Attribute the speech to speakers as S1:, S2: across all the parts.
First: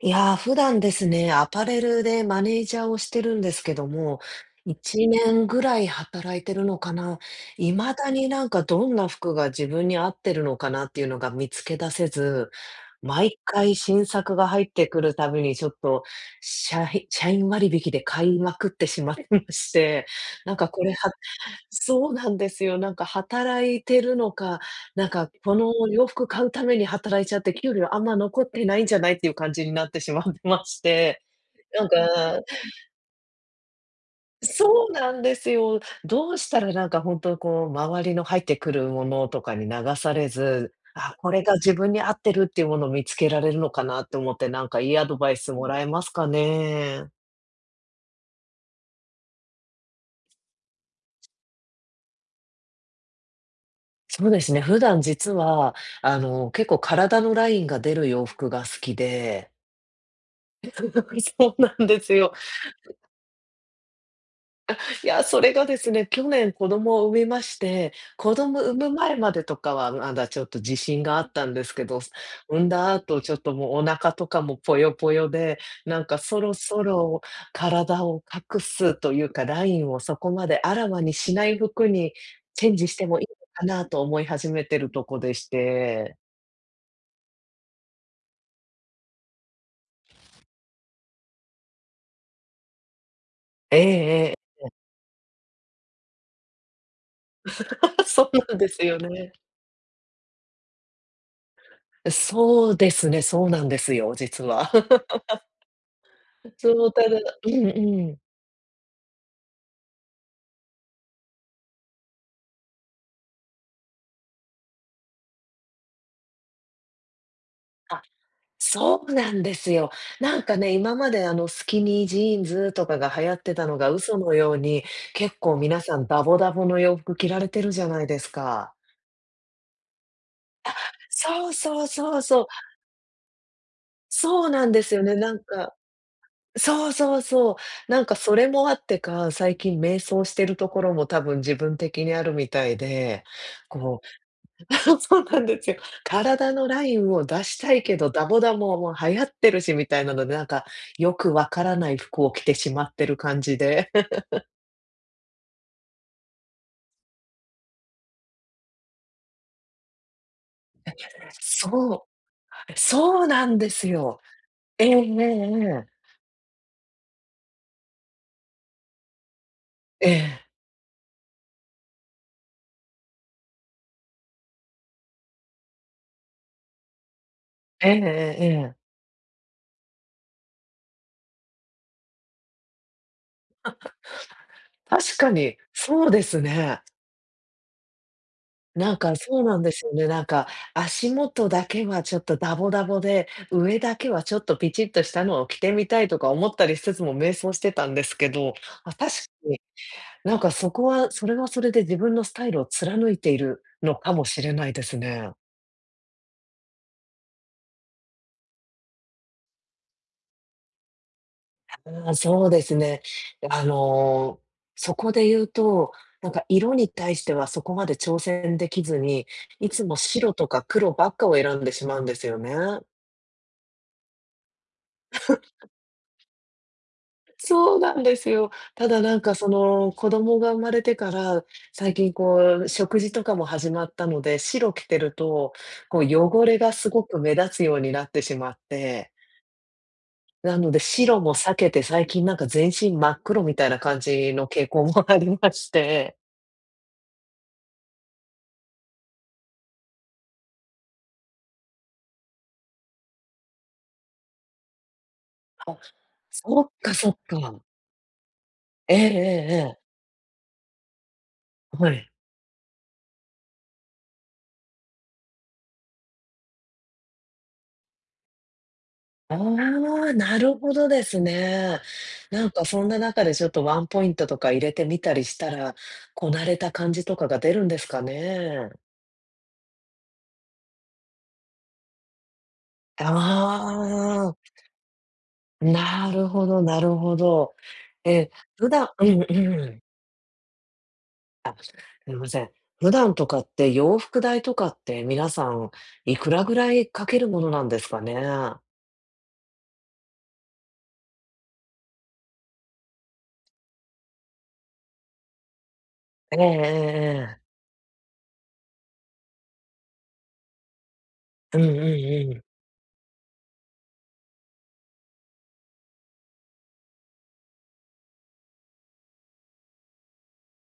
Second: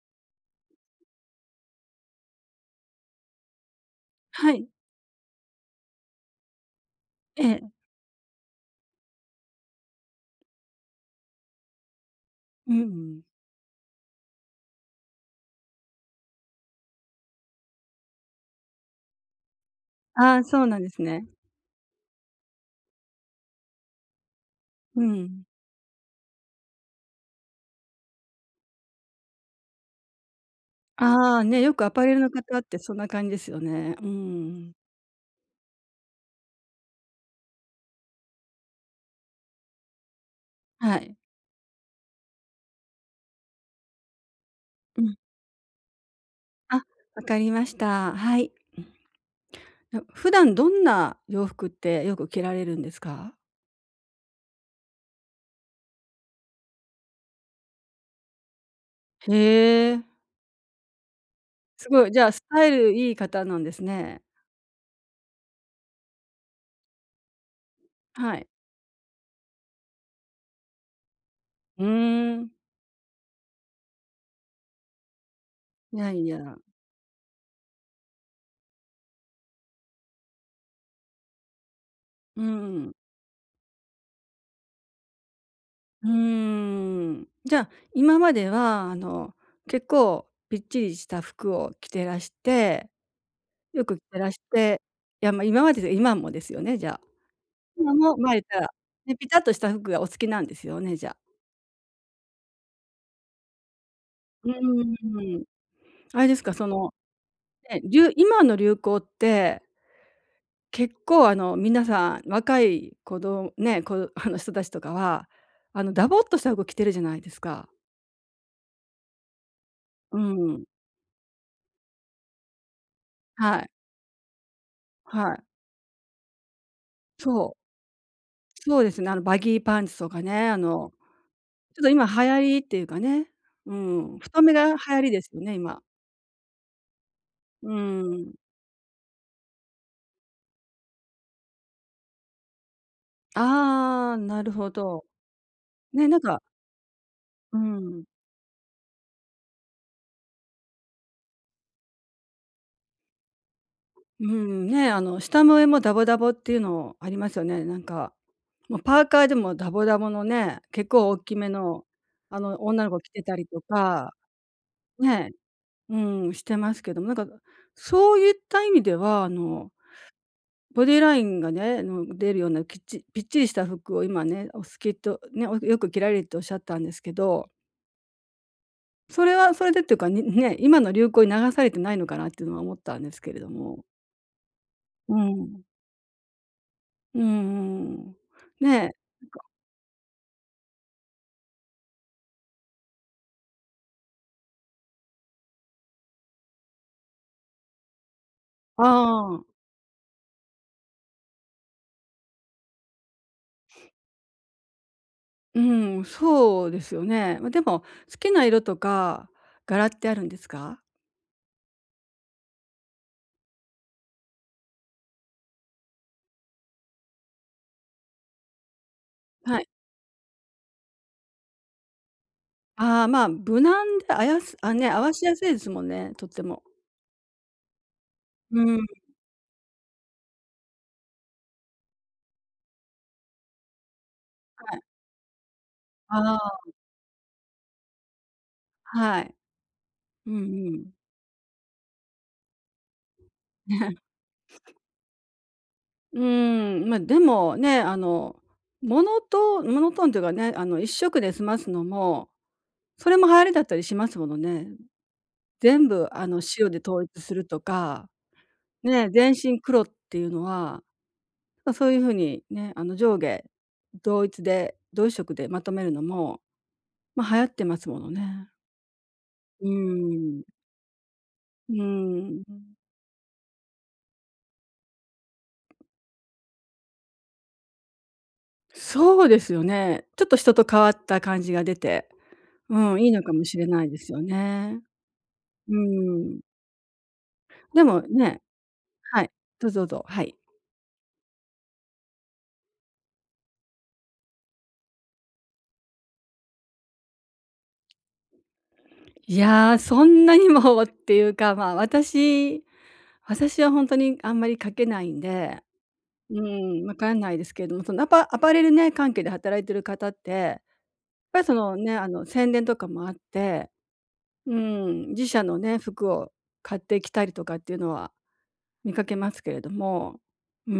S1: いやー、普段ですね、アパレルでマネージャーをしてるんですけども、
S2: はい、
S1: 1年ぐらい働いてるのかな。
S2: ええ。
S1: 未だになんかどんな服が自分に合ってるのかなっていうのが見つけ出せず、
S2: うん、
S1: 毎回新作が入ってくるたびにちょっと、社員割引で買いまくってしまってまして、
S2: ああ、
S1: なん
S2: そう
S1: か
S2: なん
S1: こ
S2: で
S1: れ
S2: すね。
S1: そうなんですよ。なんか働いてるのか、
S2: う
S1: なんか
S2: ん。
S1: この洋服買うために働いちゃって、給料あんま残ってないんじゃないっていう感じになってしまってまして。
S2: ああ、ね、よく
S1: なん
S2: ア
S1: か
S2: パレルの方ってそんな感じですよね。うん。
S1: そうなんですよ。どうしたらなんか本当こう、周りの入ってくるものとかに流されず、
S2: は
S1: あ、
S2: い。
S1: これが自分に合ってるっていうものを見つけられるのかなって思って、なんかいい
S2: う
S1: ア
S2: ん。
S1: ドバイスもらえますか
S2: あ、
S1: ね？
S2: わかりました。はい。普段どんな洋服ってよく着られるんですか？
S1: そうですね、普段実は、結構体のラインが出る洋服が好きで
S2: へえ。
S1: そうなん
S2: す
S1: で
S2: ごい、
S1: す
S2: じゃあ
S1: よ。
S2: スタイルいい方なんですね。
S1: いや、それがですね、去年子供を産みまして、子
S2: はい。
S1: 供産む前までとかはまだちょっと自信があったんです
S2: う
S1: けど、
S2: ーん。
S1: 産んだ後ちょっともうお腹とかもぽよぽよで、
S2: い
S1: なん
S2: や
S1: か
S2: い
S1: そろ
S2: や。
S1: そろ体を隠すというか、ラインをそこまであらわにしない服に
S2: う
S1: チェンジ
S2: ん。
S1: してもいいのかなと思い始めてるとこでし
S2: う
S1: て。
S2: ーん。じゃあ、今まではあの、結構ぴっちりした服を着てらして
S1: え
S2: よく着て
S1: え
S2: ら
S1: ええ
S2: して、いや、ま、今までで今もですよね、じゃあ。今 も、
S1: そ
S2: ま、
S1: う
S2: 言っ
S1: なん
S2: たら、
S1: ですよ
S2: ね、ピ
S1: ね。
S2: タッとした服がお好きなんですよね、じゃあ。
S1: そうですね、そうなんですよ、実
S2: う
S1: は。
S2: ーん。あれですか、そ
S1: そう、
S2: の、
S1: ただうん
S2: ね、りゅう
S1: うん。
S2: 今の流行って、結構あの皆さん、若いね、あの人たちとかは、あのダボっとした服着てるじゃないですか。
S1: あ、そうなんですよ。
S2: う
S1: なんか
S2: ん。
S1: ね、今まであのスキニージーンズとかが流行って
S2: は
S1: た
S2: い。
S1: のが嘘のように、
S2: は
S1: 結
S2: い。
S1: 構皆さんダボダボの洋服着ら
S2: そ
S1: れ
S2: う。
S1: てるじゃないですか。
S2: そうですね、あのバギーパンツとかね、あの、
S1: そう
S2: ちょっ
S1: そう
S2: と今流
S1: そう
S2: 行
S1: そう。
S2: りっていうかね、うん、太
S1: そう
S2: めが
S1: なん
S2: 流
S1: です
S2: 行
S1: よ
S2: り
S1: ね、
S2: です
S1: なん
S2: よね、
S1: か
S2: 今。
S1: そうそうそう。
S2: う
S1: なんか
S2: ーん。
S1: それもあってか、最近迷走してるところも多分自分的にあるみたいで、こ
S2: ああ、なるほ
S1: う そう
S2: ど。
S1: そうなんですよ。
S2: ね、なんか、
S1: 体のラインを出
S2: う
S1: したいけ
S2: ん、
S1: ど、ダボダボもう流行ってるしみたいなので、なんか、よくわからない服を着てしまってる感じで。
S2: うん、ね、あの、下も上もダボダボっていうのありますよね、なんか。もうパーカーでもダボダボのね、結構大きめの、
S1: そ
S2: あの、
S1: う、
S2: 女の子着
S1: そ
S2: て
S1: う
S2: たり
S1: なん
S2: と
S1: です
S2: か、
S1: よ。えええええ
S2: ね、
S1: え。
S2: うん、してますけども、なんか、そういった意味では、あの、
S1: ええ。
S2: ボディラインがね、あの、出るようなきっちぴっちりした服を今ね、お好きとね、およく着られるっておっしゃったんですけど、
S1: ええええええ。
S2: それはそれでっていうか、ね、今の流行に流されてないのかなっていうのは思ったんですけれども。う
S1: 確かに、
S2: ん。
S1: そうですね。
S2: うんうん。ね、
S1: なんか、そうなんですよね。なんか、足元だけはちょっとダボダボで、上だけはちょっとピチッとしたのを着てみたいとか思ったりしつつも迷走してたんですけど、
S2: あ
S1: あ、確か
S2: あ、
S1: になんかそこは、それはそれで自分のスタイルを貫いているのかもしれないですね。
S2: うん、そうですよね。ま、でも、好きな色とか柄ってあるんですか？
S1: ああ、そうですね。あの、そこで言うと、なんか色に対してはそこまで挑戦できずに、
S2: はい。
S1: いつも白とか黒ばっかを選んでしまうんですよね。
S2: ああ、まあ、無難であやすあ、ね、合わしやすいですもんね、とっても。
S1: そうなんですよ。
S2: うん、
S1: ただなんかその子供が生まれてから、最近こう食事とかも始まったので、白
S2: はい。
S1: 着てると、こう
S2: あ
S1: 汚れ
S2: あ、
S1: がすごく目立つようになってしまって。
S2: はい。うん
S1: なの
S2: う
S1: で、
S2: ん。
S1: 白も避けて、最近なんか全身真っ黒みたいな 感じの傾向もありまして。
S2: うーん、ま、でもね、あの、モノトーンというかね、あの、1色で済ますのも、それも流行りだったりしますものね。
S1: あ、
S2: 全部あの、
S1: そ
S2: 白
S1: っ
S2: で
S1: か
S2: 統
S1: そっ
S2: 一すると
S1: か。
S2: か、
S1: えええ
S2: ね、全
S1: ええ
S2: 身黒
S1: え。
S2: っていうのは、ま、そ
S1: は
S2: ういう
S1: い。
S2: 風にね、あの、上下同一色でまとめるのも、まあ、流行ってますものね。
S1: あ
S2: う
S1: あ、な
S2: ーん。
S1: るほどです
S2: う
S1: ね。
S2: ーん。
S1: なんかそんな中でちょっとワンポイントとか入れてみたりしたら、こなれた感じとかが出るんですかね？
S2: そうですよね。ちょっと人と変わった感じが出て、うん、
S1: あ
S2: いいのかもしれないですよ
S1: あ、
S2: ね。う
S1: なる
S2: ん。
S1: ほどなるほど。
S2: でも
S1: ええ、
S2: ね、
S1: 普段うん
S2: はい。
S1: う
S2: どうぞ
S1: ん。
S2: どうぞ、はい。
S1: すみません。普段とかって洋服代とかって皆さんいくらぐらいかけるものなんですかね？
S2: いやー、そんなにも っていうか、まあ、私は本当にあんまり書けないんで、
S1: ええ
S2: う
S1: え
S2: ん、わから
S1: え
S2: ない
S1: え
S2: で
S1: え。
S2: すけれども、そのアパレルね、関係で働いてる方って、やっぱりそ
S1: うんう
S2: の
S1: ん
S2: ね、あの、
S1: うん。
S2: 宣伝とかもあって、うん、自社のね、服を買ってきたりとかっていうのは見かけますけれども、うー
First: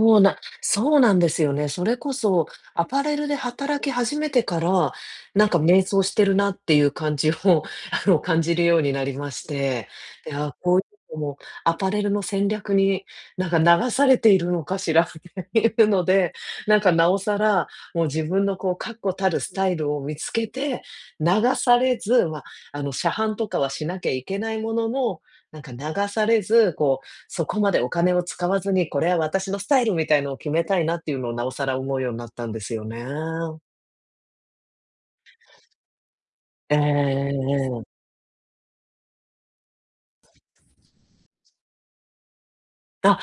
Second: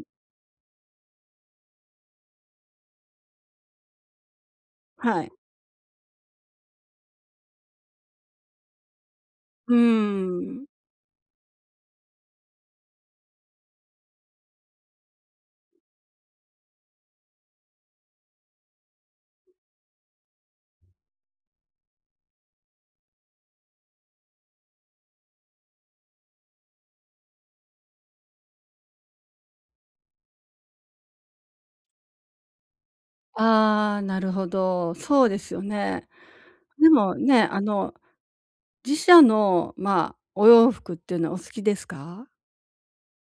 S2: ん、
S1: うなそうなんですよね。それこそ、アパレルで働き始めてから、
S2: はい、
S1: なんか迷走してるなっていう感じを、感じるようになりまし
S2: うー
S1: て、いや
S2: ん。
S1: こういうのもアパレルの戦略に、なんか流されているのかしらっていうので、なんかなおさら、もう自分のこう確固たるスタイルを見つけて、流されず、まあ、車販とかはしなきゃいけないものの、なんか流されず、こうそこまでお金を使わずに、これは私のスタイルみたいのを決めたいなっていうのを、なおさら思うようになったんですよね。
S2: ああ、なるほど、そうですよね。
S1: え
S2: でもね、あ
S1: えええ
S2: の、自社の、まあ、お洋服っていうのはお好きですか？
S1: あ、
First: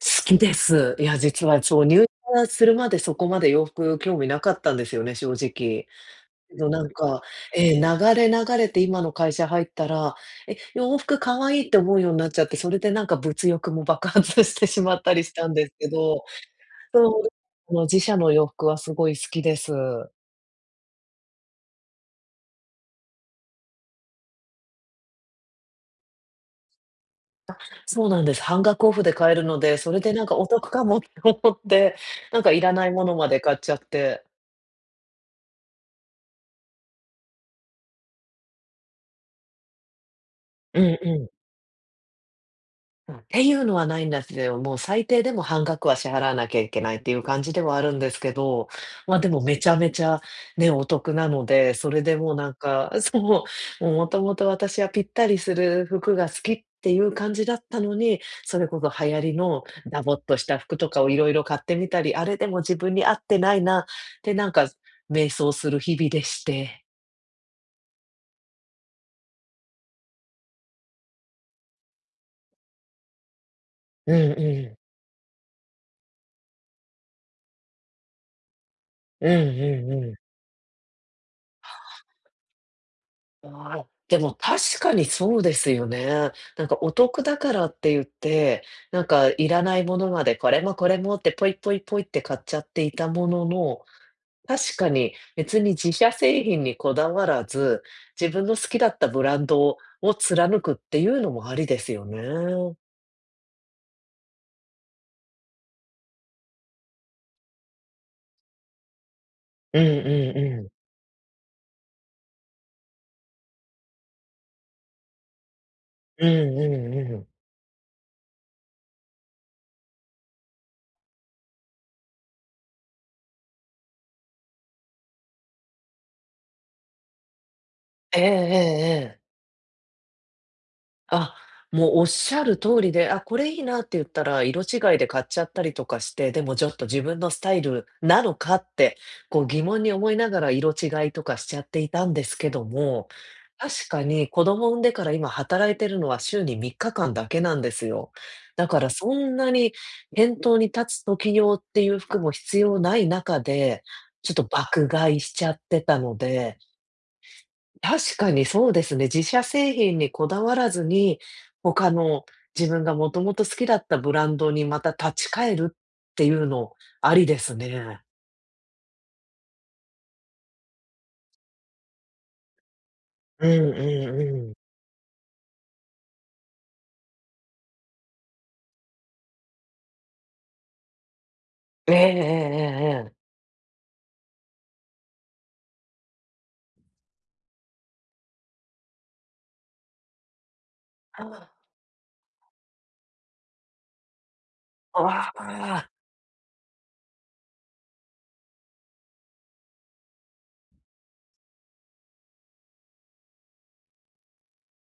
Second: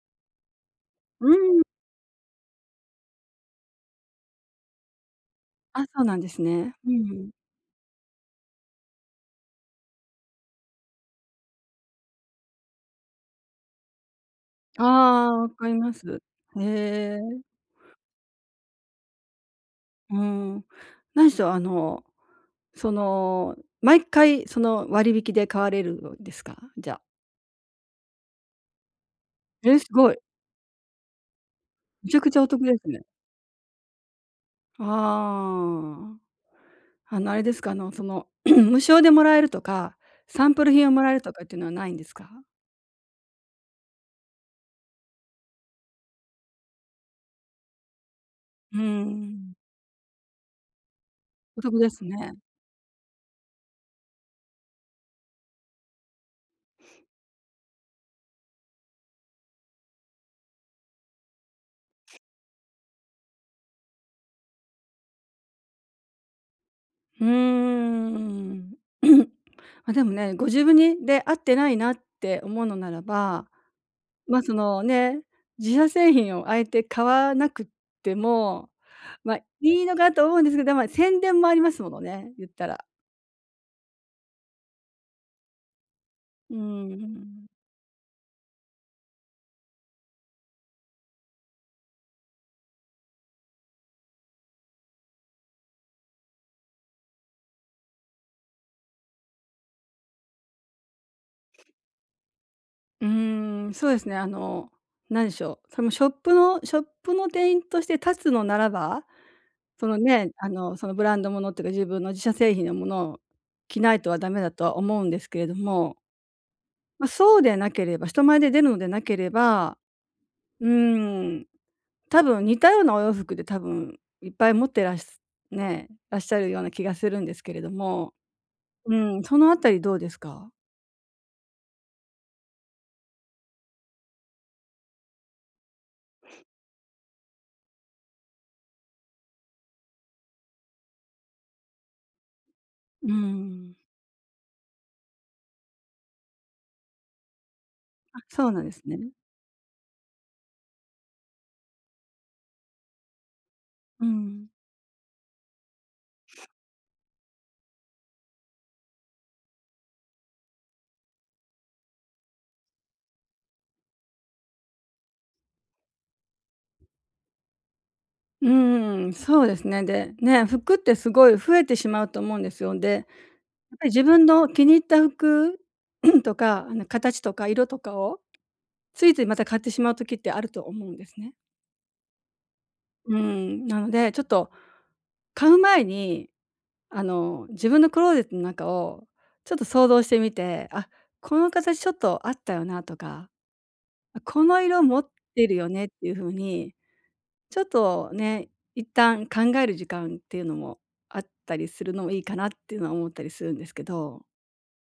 S1: 好きです。いや、
S2: う
S1: 実
S2: ん。
S1: はそう、入社するまでそこまで洋服興味なかったんですよね、正直。
S2: あ、そうなんです
S1: けど
S2: ね。
S1: なん
S2: うんう
S1: か、
S2: ん。
S1: ええ、流れ流れて今の会社入ったら、え、洋服可愛いって思うようになっちゃって、それでなんか物欲も爆発してし
S2: あ
S1: まったりし
S2: あ、
S1: た
S2: わ
S1: ん
S2: か
S1: で
S2: り
S1: すけ
S2: ます。
S1: ど、
S2: へえ、
S1: そう、自社の洋服はすごい好きです。
S2: うん。何しろ、あの、その、毎回その割引で買われるんですか？じゃあ。
S1: そうなんです。半額オフで買えるの
S2: え、
S1: で、
S2: す
S1: それ
S2: ご
S1: で
S2: い。
S1: なんかお得かもって思って、
S2: めちゃくち
S1: な
S2: ゃ
S1: ん
S2: お
S1: かい
S2: 得で
S1: らな
S2: す
S1: い
S2: ね。
S1: ものまで買っちゃって。
S2: ああ。あの、あれですか、あの、その、無償でもらえるとか、サンプル
S1: うん
S2: 品をもらえる
S1: うん。
S2: とかっていうのはないんですか？
S1: うん、ていうのはないんですよ。もう最低でも半額は支払わなきゃいけないっていう感じではあるんですけど、
S2: うー
S1: ま、でも
S2: ん、
S1: めちゃめちゃね、お得なの
S2: お
S1: で、
S2: 得で
S1: それ
S2: す
S1: でも
S2: ね。
S1: うなんか、そう、もうもともと私はぴったりする服が好きっていう感じだったのに、それこそ流行りのダボっとした服とかをいろいろ買ってみたり、あれでも自分に合ってないなってなんか、迷走する日々でして。
S2: うーん。ま、でもね、ご自分に合ってないなって思うのならば、
S1: うん
S2: ま、そ
S1: うん。
S2: のね、自社製品をあえて買わなくっても、
S1: うん
S2: ま、い
S1: う
S2: いの
S1: んう
S2: かと
S1: ん。
S2: 思うんですけど、ま、宣伝もありますものね、言ったら。
S1: ああ、でも確かにそうですよね。
S2: うー
S1: なんかお得だ
S2: ん。
S1: からって言って、なんかいらないものまでこれもこれもってポイポイポイって買っちゃっていたものの、確かに別に自社製品にこだわらず、自分の好きだったブランドを貫くっていうのもありですよね。
S2: うーん、そうですね、あの、何でしょう、そのショップの店員として立つのならば、
S1: う
S2: そ
S1: ん
S2: の
S1: う
S2: ね、
S1: ん
S2: あ
S1: うん。
S2: の、そのブランドものっていうか、自分の自社製品のものを着ないとはダメだとは思うんですけれども、
S1: うんう
S2: ま、
S1: んうん。
S2: そうでなければ人前で出るのでなければ、うーん、多分似たようなお洋服で多分いっぱい持ってらしね、らっしゃるような気がするんですけれども、
S1: ええええ
S2: う
S1: ええ。
S2: ん、そのあたりどうですか？
S1: あ、もうおっしゃる通りで、あ、これいいなって言ったら、色違いで買っちゃったりとかして、でもちょっと自分のスタイルなのかって、こう疑問に思いながら色違いとかしちゃっていたんですけど
S2: う
S1: も、
S2: ー
S1: 確
S2: ん。
S1: かに子供産んでから今働いてるのは週に3日間だけなんですよ。
S2: あ、そうなん
S1: だ
S2: で
S1: か
S2: す
S1: ら
S2: ね。
S1: そんなに店頭に立つ時用っていう服も必要ない中で、
S2: う
S1: ちょっと
S2: ん。
S1: 爆買いしちゃってたので、確かにそうですね。自社製品にこだわらずに、他の自分がもともと好きだったブランドにまた立ち返るっていうの、ありですね。
S2: うーん、そうですね。で、ね、服ってすごい増えてしまうと思うんですよ。で、やっ
S1: うんう
S2: ぱり自
S1: ん
S2: 分の
S1: うん。
S2: 気に入った服とか、あの、形とか色とかをついついまた買ってしまう時ってあると思うんですね。
S1: えええええ
S2: う
S1: え
S2: ん、なので、ちょっと買う前に、あの、自分のクローゼットの中をちょっと想像してみて、あ、
S1: あ。
S2: この
S1: え。
S2: 形ちょっとあったよなとか、あ、この色持っ
S1: ああ、
S2: てるよ
S1: あ
S2: ねっ
S1: あ、
S2: ていう風に、ちょっとね、一旦考える時間っていうのもあったりするのもいいかなっていうのは思ったりするんですけど。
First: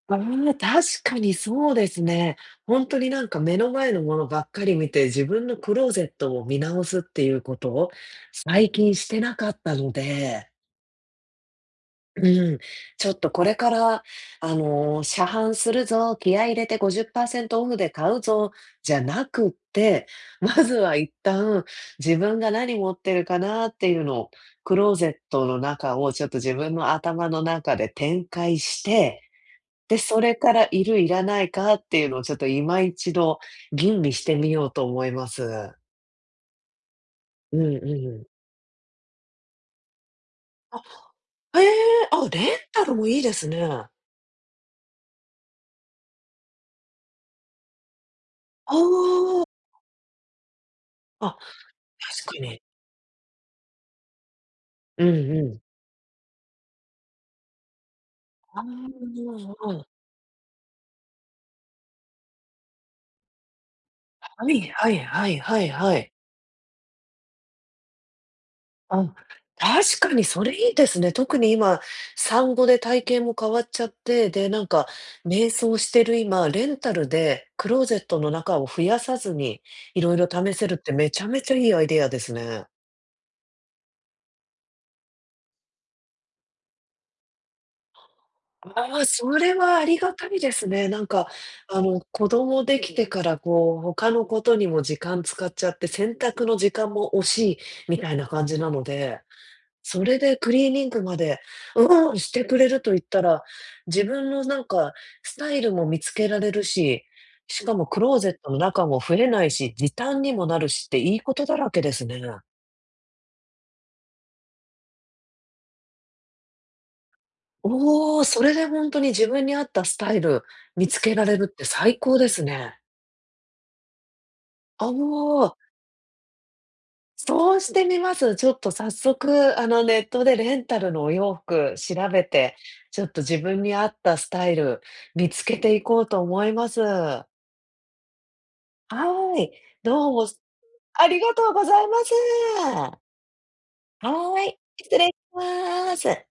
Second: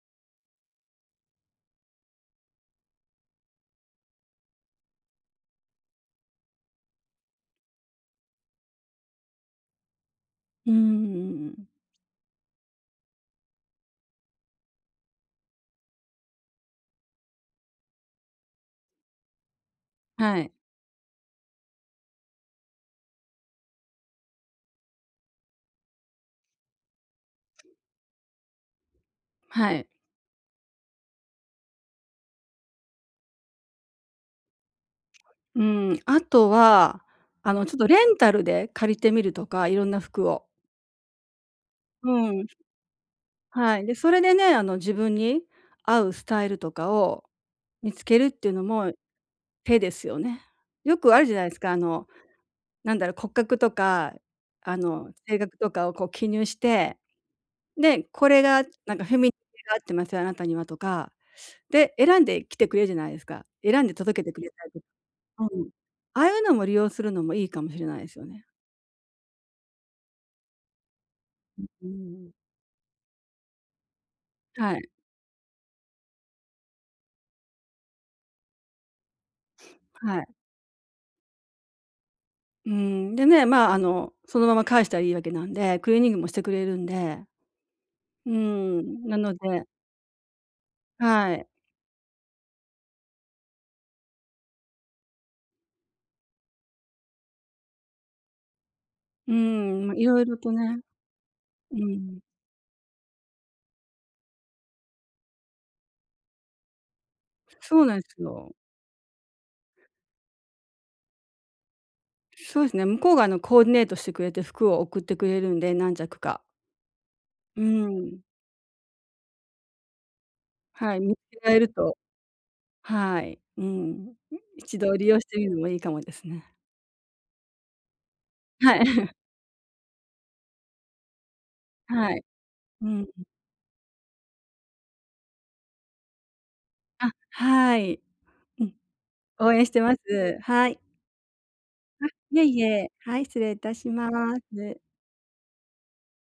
S1: うん確かにそうですね。ほんとになんか目の前のものばっかり見て、自分のクローゼットを見直すっていうことを、最近してなかったので
S2: うんうんうん。
S1: うん、ちょっとこれから、車販するぞ、気合い入れて50%オフで買うぞ、じゃなくって、
S2: は
S1: ま
S2: い、
S1: ずは一旦自分が何持ってるかなっていうのを、クローゼットの中をちょっと自分の頭の中で展開して、
S2: はい。
S1: で、それからいるいらないかっていうのをちょっと今一度吟味してみようと思いま
S2: う
S1: す。
S2: ん、あとは、あ
S1: うん
S2: の、ちょっとレ
S1: う
S2: ン
S1: ん。
S2: タルで借りてみるとか、いろんな服を。
S1: あ、へえ、あ、
S2: うん。
S1: レンタルもいいですね。
S2: はい。
S1: あ
S2: で、それでね、あの、自分に合うスタイルとかを見つけるっていうのも
S1: あ、
S2: 手ですよね。よくある
S1: あ、
S2: じゃないですか、あの、
S1: 確かに。
S2: なんだろう、骨格とか、あ
S1: うん
S2: の、性
S1: う
S2: 格
S1: ん。
S2: とかをこう記入して、で、これ
S1: あ
S2: がなんかフェミニ
S1: あ、
S2: ティが合ってますよ、あなたにはとか。で、選んできてくれるじゃないですか。選んで届けてくれ
S1: はい
S2: たりとか。
S1: はいはい
S2: う
S1: はい
S2: ん。
S1: はい。
S2: ああいうのも利用するのもいいかもしれないですよね。
S1: あ、確かにそれいいですね。特に今、
S2: うん。
S1: 産後で体型も変わっちゃって、で、なん
S2: は
S1: か、
S2: い、
S1: 瞑想してる今、レンタルでクローゼットの中を増やさずに、いろい
S2: はい。
S1: ろ試せるってめちゃめちゃいいアイデアですね。
S2: うん、でね、まあ、あの、そのまま返したらいいわけなんで、クリーニングもしてくれるんで、う
S1: あ
S2: ん、
S1: あ、
S2: な
S1: そ
S2: の
S1: れ
S2: で、
S1: はありがたいですね。なんか、
S2: はい。
S1: 子供できてから、こう、他のことにも時間使っちゃって、洗濯の時間も惜しいみたいな感じなので
S2: うーん、ま、い
S1: それ
S2: ろい
S1: で
S2: ろと
S1: クリー
S2: ね、
S1: ニングまで、
S2: う
S1: うん、
S2: ん、
S1: してくれると言ったら、自分のなんかスタイルも見つけられるし、しか
S2: そ
S1: も
S2: うな
S1: ク
S2: んで
S1: ロー
S2: す
S1: ゼット
S2: よ。
S1: の中も増えないし、時短にもなるしっていいことだらけですね。
S2: そうですね、向こうがあの、コーディネートしてくれて服を送ってくれるんで、何着か。う
S1: お
S2: ん、
S1: お、それでほんとに自分に合ったスタイル見
S2: はい、
S1: つ
S2: 見
S1: け
S2: つ
S1: られ
S2: け
S1: るっ
S2: られ
S1: て
S2: ると、
S1: 最高ですね。
S2: はい、うん、一
S1: あ、
S2: 度利用してみ
S1: お
S2: る
S1: お、
S2: のもいいかもですね。
S1: そうしてみます。ちょっと
S2: はい。
S1: 早 速、ネットでレンタルのお洋服調
S2: はい。
S1: べて、
S2: う
S1: ちょ
S2: ん。
S1: っと自分に合ったスタイル見つけていこうと思います。
S2: あ、はい。うん、
S1: はい、
S2: 応援してま
S1: どうも、
S2: す。はい。
S1: ありがとうございま
S2: いえい
S1: す。
S2: え、はい、失礼いたしま
S1: はい、
S2: す。
S1: 失礼します。